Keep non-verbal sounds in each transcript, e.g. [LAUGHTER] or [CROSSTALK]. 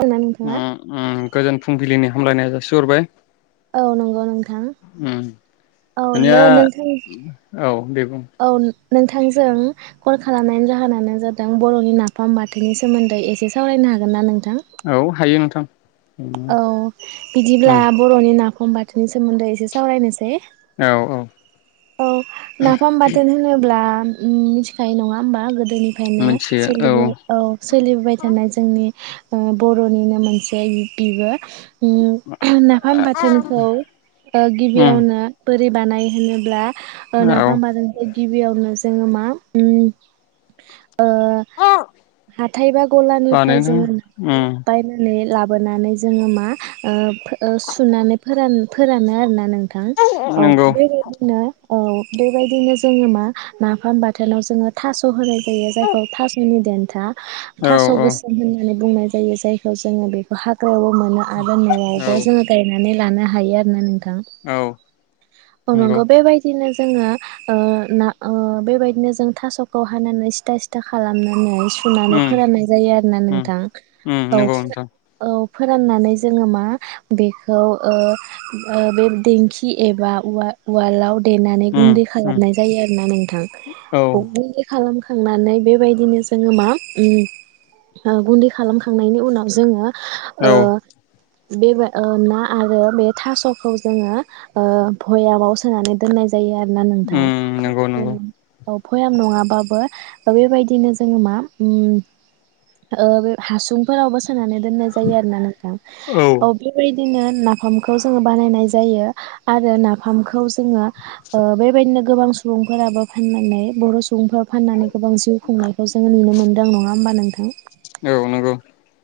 खोनादोंना नोंथाङा? ओम-ओम गोजोन फुंबिलिनि हामलायनाय जासिहरबाय। औ नंगौ नोंथां उम औ दानिया नो नोंथां औ दे बुं। औ नोंथांजों कल खालामनायनि जाहोनानो जादों बर'नि नाफाम बाथोनि सोमोन्दै एसे सावरायनो हागोन ना नों औ हायो नोंथां। औ बिदिब्ला उम बर'नि नाफाम बाथोननि सोमोन्दै एसे सावरायनोसै। औ औ औ नाफाम बाथोन होनोब्ला मिथिखायो नङा होमबा गोद गोदोनिफ्रायनो सोलिबो औ सोलिबोबाय थानाय जोंनि ओ बर'निनो मोनसे बिबो। ओम नाफाम बाथोनखौ ओ उम गिबियावनो बोर बानाय होनोब्ला औ नाफाम बाथोनखो गिबियावनो जोङो मा ओम ओ हाथाय बा गलानिफ्राय बानायनो जोङो नाखौ उम बायनानै लाब नानै जोङो मा ओ फो सुनानै फोरन फोरानो आरोना नों थां औ नंगौ बेबायदिनो औ बेबायदिनो जोङो मा नाफाम बाथोनाव जोङो थास होनाय जायो औ जायखौ थासनि देन्था औ थास' औ गोसोम होननानै बुंनाय जायो जायखौ जोङो बे हाग मानो आरो जोङो गायना माने लानो हायो आरो ना नोंथां। औ नोंथां अ नंगौ बेबायदिनो जोङो ओ ना ओ बेबायदिनो जों थास'खौ हानानै सिथा सिथा खालामनानै सुनानै उम फोराननाय जायो आरो ना उम नोंथां। उम औ। नंगौ नोंथां औ फोराननानै जोङो मा बेखौ ओ बे ओ देंखि एबा उवा-उवालाव देनानै उम गुन्दै उम खालामनाय जायो आरो ना नोंथां। औ गुन्दै खालामखांना थांनानै बेबायदिनो जोङो मा उम गुन्दै खालामखांनायनि उनाव जोङो ओ औ बेबा ना आरो बे थास'खौ जोङो भयामाव सोनानै दोननाय ज जायो आरोना नोंथां। उम नंगौ नंगौ उम। भयाम नङाबाबो बेबायदिनो जोङो मा उम बे हासुंफोरावबो सोनानै दोन जायो आरोना नोंथां औ बेबायदिनो नाफामखौ जोङो बानायनाय जायो आरो नाफामखौ जोङो ओ बेबायदिन गोबां सुबुंफोराबो फाननानै बर' सुब सुबुंफोराव फाननानै गोबां जिउ खुंनायखौ जोङो नुनो मोनदों नङा होमबा नोंथां? औ नंगौ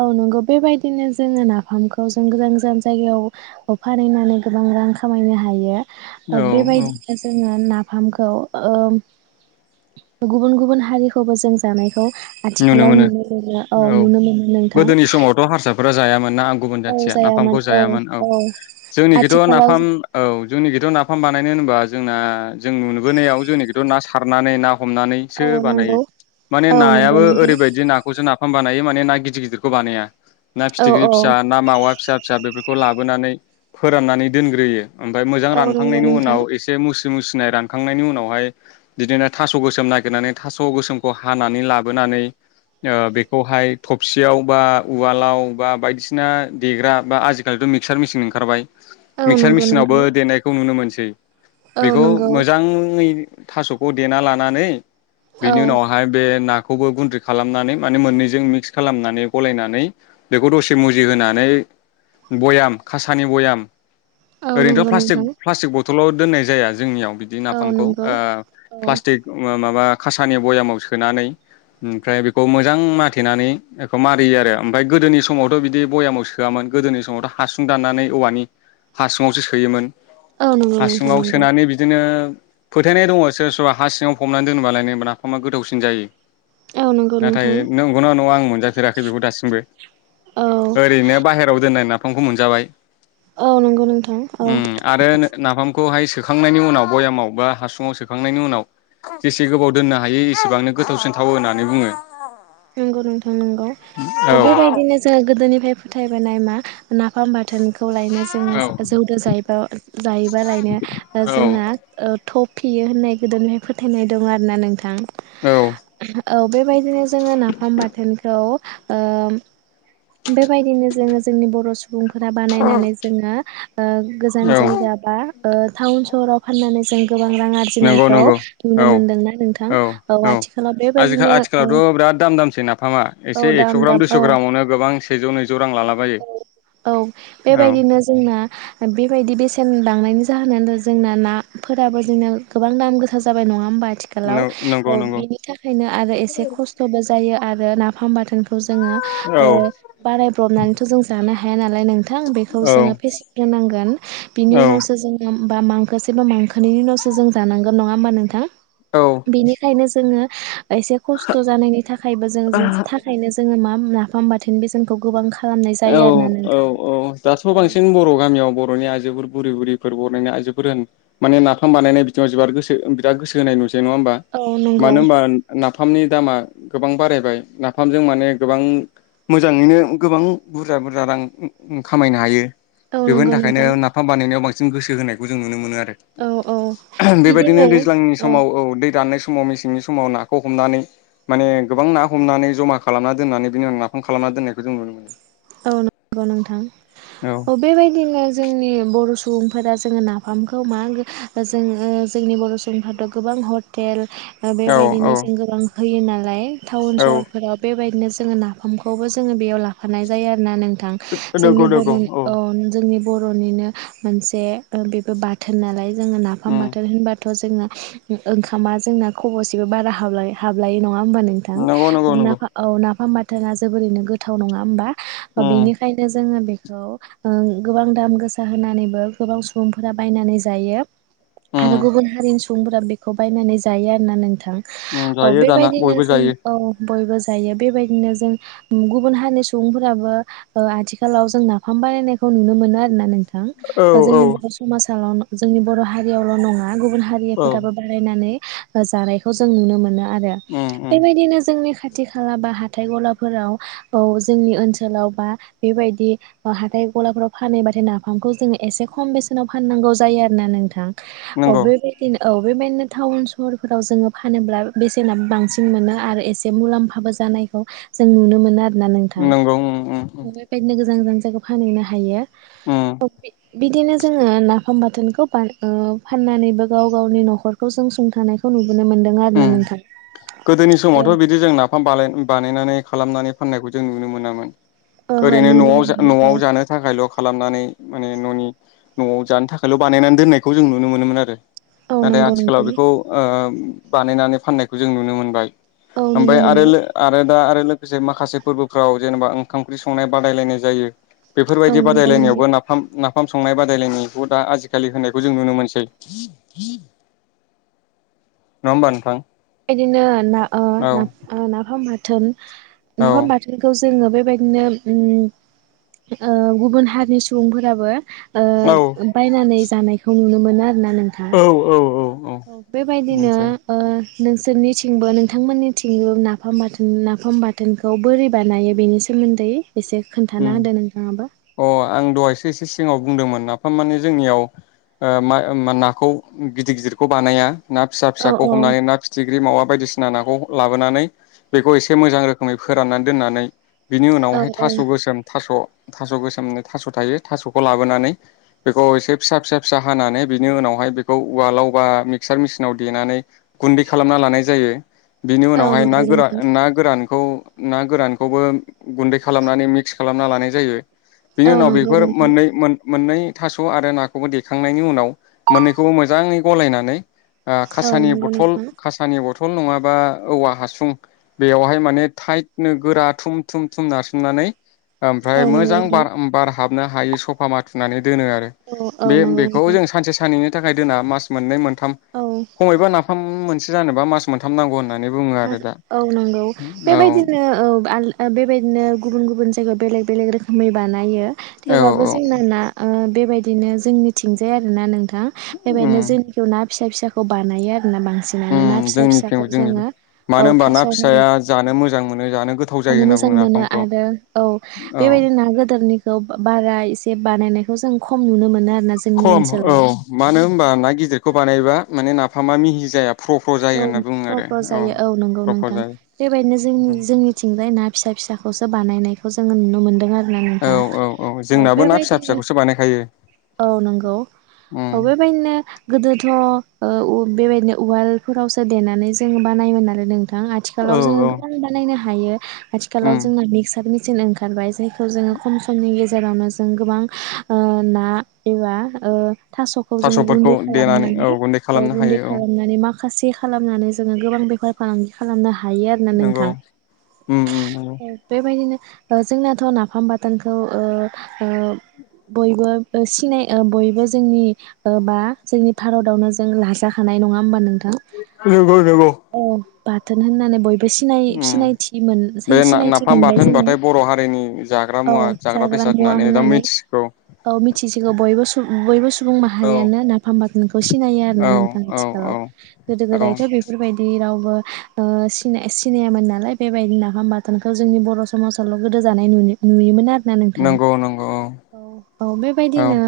औ नोंगौ। बेबायदिनो जोङो नाफामखौ जों गोजान गोजान जायगायावबो फानहैनानै गोबां रां खामायनो हायो। ओ औ औ बेबायदिनो जोङो ना फामखौ ओ गुबुन गुबुन हारिखौबो जों जानायखौ आथिखालाव नुनो मोनो औ नुनो मोनो नोंथां। फोरा जायामोन। ना आं गुबुन जाथिया नाफामखौ जायामोन औ जोंनिखौथ' आथिखालाव नाफाम औ जोंनिखौथ' नाफाम बानायनो होनोबा जोंना जों नुबोनायाव जोंनिखौथ' ना सारनानै ना हमनानैसो औ बानायो नंगौ माने औ नाया नंगौ बो नोंथां ओरैबायदि नाखौ जोंना फाम बानायो माने ना गिदिर गिदिरखौ बानाया। ना औ फिथिख्रि औ फिसा ना मावा फिसा फिसा बेफोरखौ खौ लाबोनानै फोराननानै दोनग्रोयो। ओमफाय मोजां औ नंगौ रानखांनायनि नोंथां उनाव एसे मुस नाय रानखांनायनि उनावहाय बिदिनो थास' गोसोम नागोरनानै थास' गोसोम खौ हानानै ला लाबोनानै ओ बेखौहाय थबसियाव बा उवालाव बा बायदिसिना देग्रा बा आजिखालिथ' मिक्सार मेसिन ओंखारबाय। औ मिक्सार नंगौ मिसिनावबो नोंथां देनायखौ नुनो मोनसै। औ बेखौ नंगौ मोजाङै थास'खौ देना लानानै औ बेनि उनावहाय बे ना बखौबो गुन्द्रि खालामनानै माने मोननैजों मिक्स खालामनानै गलायनानै बेखौ दसे मुजि होनानै बयाम खासानि बयाम औ ओरैनोथ नंगौ प्लाटिक नोंथां प्लाटिक बथल थलाव दोननाय जाया जोंनियाव बिदि औ नाफामखौ ओ नंगौ औ प्लास्टिक माबा खासानि बयामाव सोनानै ओमफ्राय बेखौ मोजां माथेनानै बेखौ मारियो आरो ओमफ्राय गोदोनि समावथ बिदि भयामाव सोआमोन गोदोनि समावथ हासुं दाननानै औवानि हासुुंआवसो सोयोमोन औ नंगौ नोंथां हासुङाव नंगौ सोनानै बिदिनो फोथायनाय दङ सोरबा सोरबा हा सिङाव फबनानै दोनोबालाय नो नाफामा गोथावसिन जायो औ नंगौ नाथाय नोंथां नंगौ ना नङा आं मोन जाफेराखै बेखौ दासिमबो औ ओरैनो बाहेरायाव दोननाय ना फामखौ मोनजाबाय औ नंगौ नोंथां औ उम आरो नाफामखौहाय सोखांनायनि उनाव भयामाव बा हासुङाव सोखांनायनि उनाव जेसे गोबाव दोननो हायो एसेबांनो गोथावसिन थावो होननानै बुङो नंगौ नोंथां नंगौ औ अ बेबायदिनो जोङो गोदोनि फ्राय फोथायबोनाय मा नाफाम बाथोनखौ खौ लायनो औ जोङो जौदो जायोबा जायोबा लायनो जोंना ओ थफ फियो होननाय गोदोनिफ्राय फोथायनाय दङ आरो ना नोंथां औ बेबायदिनो जोङो नाफाम बाथोनखौ ओम बेबायदिनो जोङो जोंनि बर सुबुं बुंफोरा बानायनानै जोङो ओ गोजान औ जायगा बा ओ टाउन सहराव फाननानै जों गोबां रां नंगौ आरजिनायखौ नंगौ नुनो औ मोनदोंना नोंथां औ औ आथिखालाव आजिखा बेबायदिनो आथिखालावथ बिराद दाम दामसै नाफामा एसे औ एक्स‌ दाम ग्राम दाम दुइस ग्रामावनो गोबां सेजौ‌ नै [UNINTELLIGIBLE] औ औ औ बेबायदिनो जोंना बे बेबायदि बेसेन लांनायनि जाहोनानो जोंना नाफोराबो जोंना गोबां दाम गोसा जाबाय नङा होमबा आथिखालाव नंगौ औ नंगौ बिनि थाखायनो आरो एसे खस्थबो जायो आरो नाफाम बाथोनखौ खौ जोङो औ ओ बानाय ब्रबनानैथ जानो हाया नाल दाय नोंथां औ जोङो फेसेवगोरनांगोन बिनि उनावसो जोङो बा मांखोसेबा मांखोनैनि उनावसो जों जानांगोन नङा होमबा नोंथां औ बेनिखायनो जोङो एसे खस्थ जानायनि थाखायबो जों जो थाखायनो जोङो मा मोना होमबाथो होन बेसेनखौ गोबां खा औ औ औ दाथ बांसिन बर गामियाव बरनि आइज बेफोर बुरि बुरिफोर बनायना आइजोफोरानो माने नाफाम बानायनाय बिथिङाव जोबार गोसो बिराद गोसो होनाय नुस नङा होमबा औ नंगौ मानो होनबा नाब नाफामनि दामा गोबां बारायबाय नाफामजों माने गोबां मो मोजाङैनो गोबां बुरजा बुरजा रां ओंओ खामायनो हायो औ बेफोरनि नंगौ थाखायनो नोंथां नाफाम बानायनायाव बांस जों गोसो होनायखौ जों नुनो मोनो औ औ आ बेबायदिनो बिदिनो दैज्लांनि समाव औ दै दाननाय स माव मेसेंनि समाव नाखौ हमनानै माने गोबां ना होमनानै जमा खालामना दोननानै बिनि उनाव नाफाम खा खालामना दोननायखौ जों नुनो मोनो औ नं-गौ नोंथां औ बेबायदिनो जोंनि बर स सुबुंफोरा जोङो नाफामखौ मा जोङो जोंनि बर सुबुंफोराथ गोबां हटेल बेबायदिनो जों औ गोबां होयो नालाय टाउन सहरफोराव बेबाय बिदिनो जोङो नाफामखौबो जोङो बेयाव लाफानाय जायो आरोना नों थां औ नंगौ जोंनि नंगौ बड-नि औ जोंनि बरनिनो मोनसे ओ बेबो बाथोन नालाय जोङो नाफाम उम बाथोन होनबाथा जोंना ओ ओंखामा जोंना खबसेबो बारा हाबलाय हाबलाय नङा नङा होमबा नोंथां नंगौ नंगौ नाफा नंगौ उम औ नाफाम बाथ थाङा जोबोरैनो गोथाव नङा होमबा उम बिनिखायनो जोङो बे औ ओं गोबां दाम गोसा होनानैबो गोबां सुबुंफोरा बायनानै जायो आरो उम गुबुन हारिनि सुबुंफोरा बेखौ बायनानै जायो आरोना नों थां औ जायो दाना बेबायदिनो बयबो जों जायो औ बयबो जायो बेबायदिनो जों गुबुन हानि सुबुंफोराबो ओ आथिखालाव जों नाफाम बानायनायखौ नुनो मोनो आरोना नों थां औ ओ औ जोंनि बर समाजाव जोंनि बर हारियावल नङा गुबुन हा औ हारिफोराबो बारायनानै जानायखौ जों नुनो मोनो । आरो उम उम बेबायदिनो जोंनि खा खाथि खाला बा हाथाय गलाफोराव औ जोंनि ओनसोलाव बा बेबायदि हाथाय गलाफ्राव फानहैबाथाय नाफामखौ जोङो एसे खम बेसेनाव फाननांगौ जायो आरो ना नोंथां। अ नंगौ बेबायदिनो औ बेबायदिनो टाउन-सहरफोराव जोङो फानोब्ला बेसेना बांसिन मोनो आरो एसे मुलाम्फाबो जानायखौ जों नुनो मोनो आरोना नोंथां नंगौ ओ ओ । बेबायदिनो गोजान गोजान फानहैनो हायो बिदिनो जोङो नाफाम बाथोनखौ फाननानैबो गाव-गावनि न'खरखौ जों सुंथानायखौ नुनो मोनो । ओम गोदोनि औ समावथ' बिदि जों नाफाम बानायनानै खालामनानै फाननायखौ जों नुनो मोनामोन ओहो ओरैनो नुनो न'आव मोनामोन औ न'आव जानो थाखायल' खालामनानै माने न'नि न'आव जानो थाखायल' बानायनानै दोननायखौ जों नुनो मोनोमोन आरो । औ नाथाय नंगौ आथिखालाव नोंथां बेखौ ओ बानायनानै फाननायखौ जों नुनो मोनबाय । औ नुनो ओमफ्राय आरो मोनो आरो । दा आरो लोगोसे माखासे फोरबोफ्राव जेनेबा ओंखाम-ओंख्रि संनाय बादायलायनाय जायो । औ बेफोरबायदि नंगौ नोंथां बादायलायनायावबो नाफाम नाफाम । ओंखाम संनाय बादायलायनायखौ दा आजिखालि होनायखौ जों नुनो मोनसै नङा होमा नोंथां । बेबायदिनो ओ ना नाफाम । बाथोन । औ नाफाम बाथोनखौ । जोङो बेबायदिनो ओ गुबुन हारिनि सुबुंफोराबो । औ ओ बायनानै जानायखौ नुनो मोनो होना नोंथां औ औ औ औ बेबायदिनो मोनसै नोंसोरनिथिंबो नोंथांमोननिथिंबो नाफाम बाथोन नाफाम बाथोनखौ बोरै बानायो बेनि सोमोन्दै । एसे खोन्थाना उम होदो नोंथाङाबो अ आं दहायसो एसे सिगाव बुंदोंमोन नाफाम माने जोंनियाव नाखौ गिदिर-गिदिरखौ बानाया ना औ फिसा-फिसाखौ औ हमनानै ना फिथिख्रि मावा बायदिसिना नाखौ लाबोनानै बेखौ एसे मोजां रोखोमै फोराननानै दोननानै बिनि औ उनावहाय थास' । गोसोम थास' थास' गोसोम थास' थायो थास'खौ लाबोनानै बेखौ एसे फिसा फिसा फिसा हानानै बिनि उनावहाय बेखौ उवालाव बा मिक्सार मेसिनाव देनानै गुन्दै खालामना लानाय जायो । बिनि औ उनावहाय ना नंगौ नोंथां गोरान ना गोरान खौ ना गोरानखौबो गुन्दै खालाम खालाम नानै मिक्स खालामना लानाय जायो बेनि औ उनाव नंगौ बेफोर नोंथां मोननै मोन मोननै थास‌ आरो नाखौबो देखांनायनि उनाव मोननैखौबो मोजांङै गलायनानै ओ औ खासानि नंगौ बथल नोंथां खासानि बथल सटल नङाबा औवा हासुं बेवहाय माने थाइटनो गोरा थुम थुम थुम नारसि सुंनानै ओमफ्राय औ नंगौ मोजां बार नोंथां बार हाबनो हायो सफा माथुनानै दोनो आरो औ औ बे नंगौ बेखौ नोंथां जों सानसे साननैनो नि थाखाय दोना मास मोननै मोन औ खमायबा नाफाम मोनसे जानोबा मास मोनथाम नांगौ होननानै बुङो आरो दा औ नगौ औ बेबायदिनो औ आल बेबायदिनो गुबुन गुबुन जायगायाव बेलेग बेलेग रोखोमै बानायो औ थेवब्लााबो औ जोंना ना ओ बेबायदिनो जोंनिथिंजाय आरो ना नोंथां उम बेबायदिनो जोंनि ना फिसा फिसाखौ बानायो आरो जना बांसिनानो ना उम फिसा जोंनिथिं फिसाखौ जोंनिबो जोंङो मानो होनबा ना फिसाया जानो मोजां मोनो जानो गोथाव जायो जानो होनना बुङो मोजां मोनो नाफामखौ आरो औ औ बेबायदि ना गोदोरनि खौ बारा एसे बानायनायखौ जों खम नुनो मोनो आरो खम औ मानो होनबा ना गिदिरखौ बानायबा माने नाफाम थामामि हिजायाब औ फ्र' फ्र' जायो औ नंगौ फ्र फ्र नोंथां जायो बेबायदिनो जोंनि जोंनिथिंजाय ना फिसा फिसा खौसो बानायनायखौ जोङो नुनो मोन्दों आरो औ नोंथां औ औ जोंनाबो ना फिसा बेबायदिनो फिसाखौसो बानायखायो औ नंगौ उम औ बेबायदिनो गोदोथ' ओ उ बेबायदिनो उवाल फोरावसो देनानै जों बानायोमोन आरो नों नोंथां औ आथिखालाव जोंङो औ गोबां बानायनो हायो हायो आथिखालाव उम जों मिक्सार बांसिन ओंखारबाय जायखौ जोङो खम समनि गेजेरावनो जों गोबां ना एबा ओ थास'खौ जोङो थास'फोरखौ गुन्दै देनानै खालामनानै गुन्दै औ खालामनो गुन्दै हायो औ खालामनानै मा खासे खालामनानै जोङो गोबां बेफार फालांगि खालामनो हा हायो आरोना नंगौ नोंथां उम उम नंगौ । बेबायदिनो ओ जोंनाथ' नाफाम बाथोनखौ ओ बयबो ओ सिनाय ओ बयबो जोंनि ओ बा जोंनि भारतावनो जों लाजाखानाय नङा होमबा नों थां नंगौ नंगौ [UNINTELLIGIBLE] बाथोन होननानै बय बो सिनाय उम सिनायथि मोन बे जोन ना सिनायथि नाफाम मोनबाय बाथोन जोङो। होनबाथाय बर' हारिनि जाग्रा औ मुवा जाग्रा बेसाद मुवा दा होननानै मिथिगौ औ मिथिसिगौ बयबो बयबो सुबुं औ माहारियानो नाफाम बाखोनखौ सिनायो आरो औ ना नोंथां औ आथिखालाव । गोदो औ गोदायथ' बेफोरबायदि रावबो ओ सिनाय सिनाययामोन नालाय बेबायदि नाफाम बाथोनखौ जोंनि बर' समाज आवल' गोदो जानाय नुयो नुयोमोन आरो । ना नोंथां? नंगौ नंगौ औ औ औ बेबायदिनो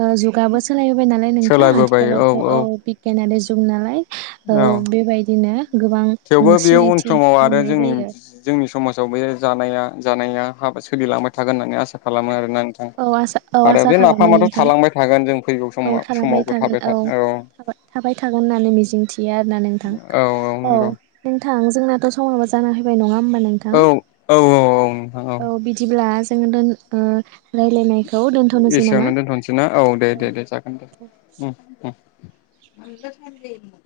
ओ जुगाबो सो लाय बाय नालाय नोंथां आथिखालावथ' औ बिगियानानो जुग नालाय औ बेबायदिनो गोबां थेवबो बेयो उन सिनायथि समाव आरो मोननाय जोंनि जायो जोंनि समाजाव बे जानाया जानाया हाबा सोलिलांबाय थागोन होननानै आसा खालामो आरो । नोंथां औ आसा औ आसा खालामो नोंथां थालांबाय थागोन जों फैगौ औ समा थालांबाय समावबो थागोन थाबाय था औ थाबाय थाबाय थागोन होननानै मिजिं थियो आरोना नोंथां औ औ नंगौ । नोंथां जोंनाथ' समाबो जाना फैबाय नङा होमबा औ नोंथां औ औ औ। औ बिदि ब्ला जोङो दोन [UNINTELLIGIBLE] दोनथ'नोसै एसेवनो नामा औ दोनथ'नोसै ना? औ दे दे दे जागोन दे हुम हुम । न फाम [UNINTELLIGIBLE]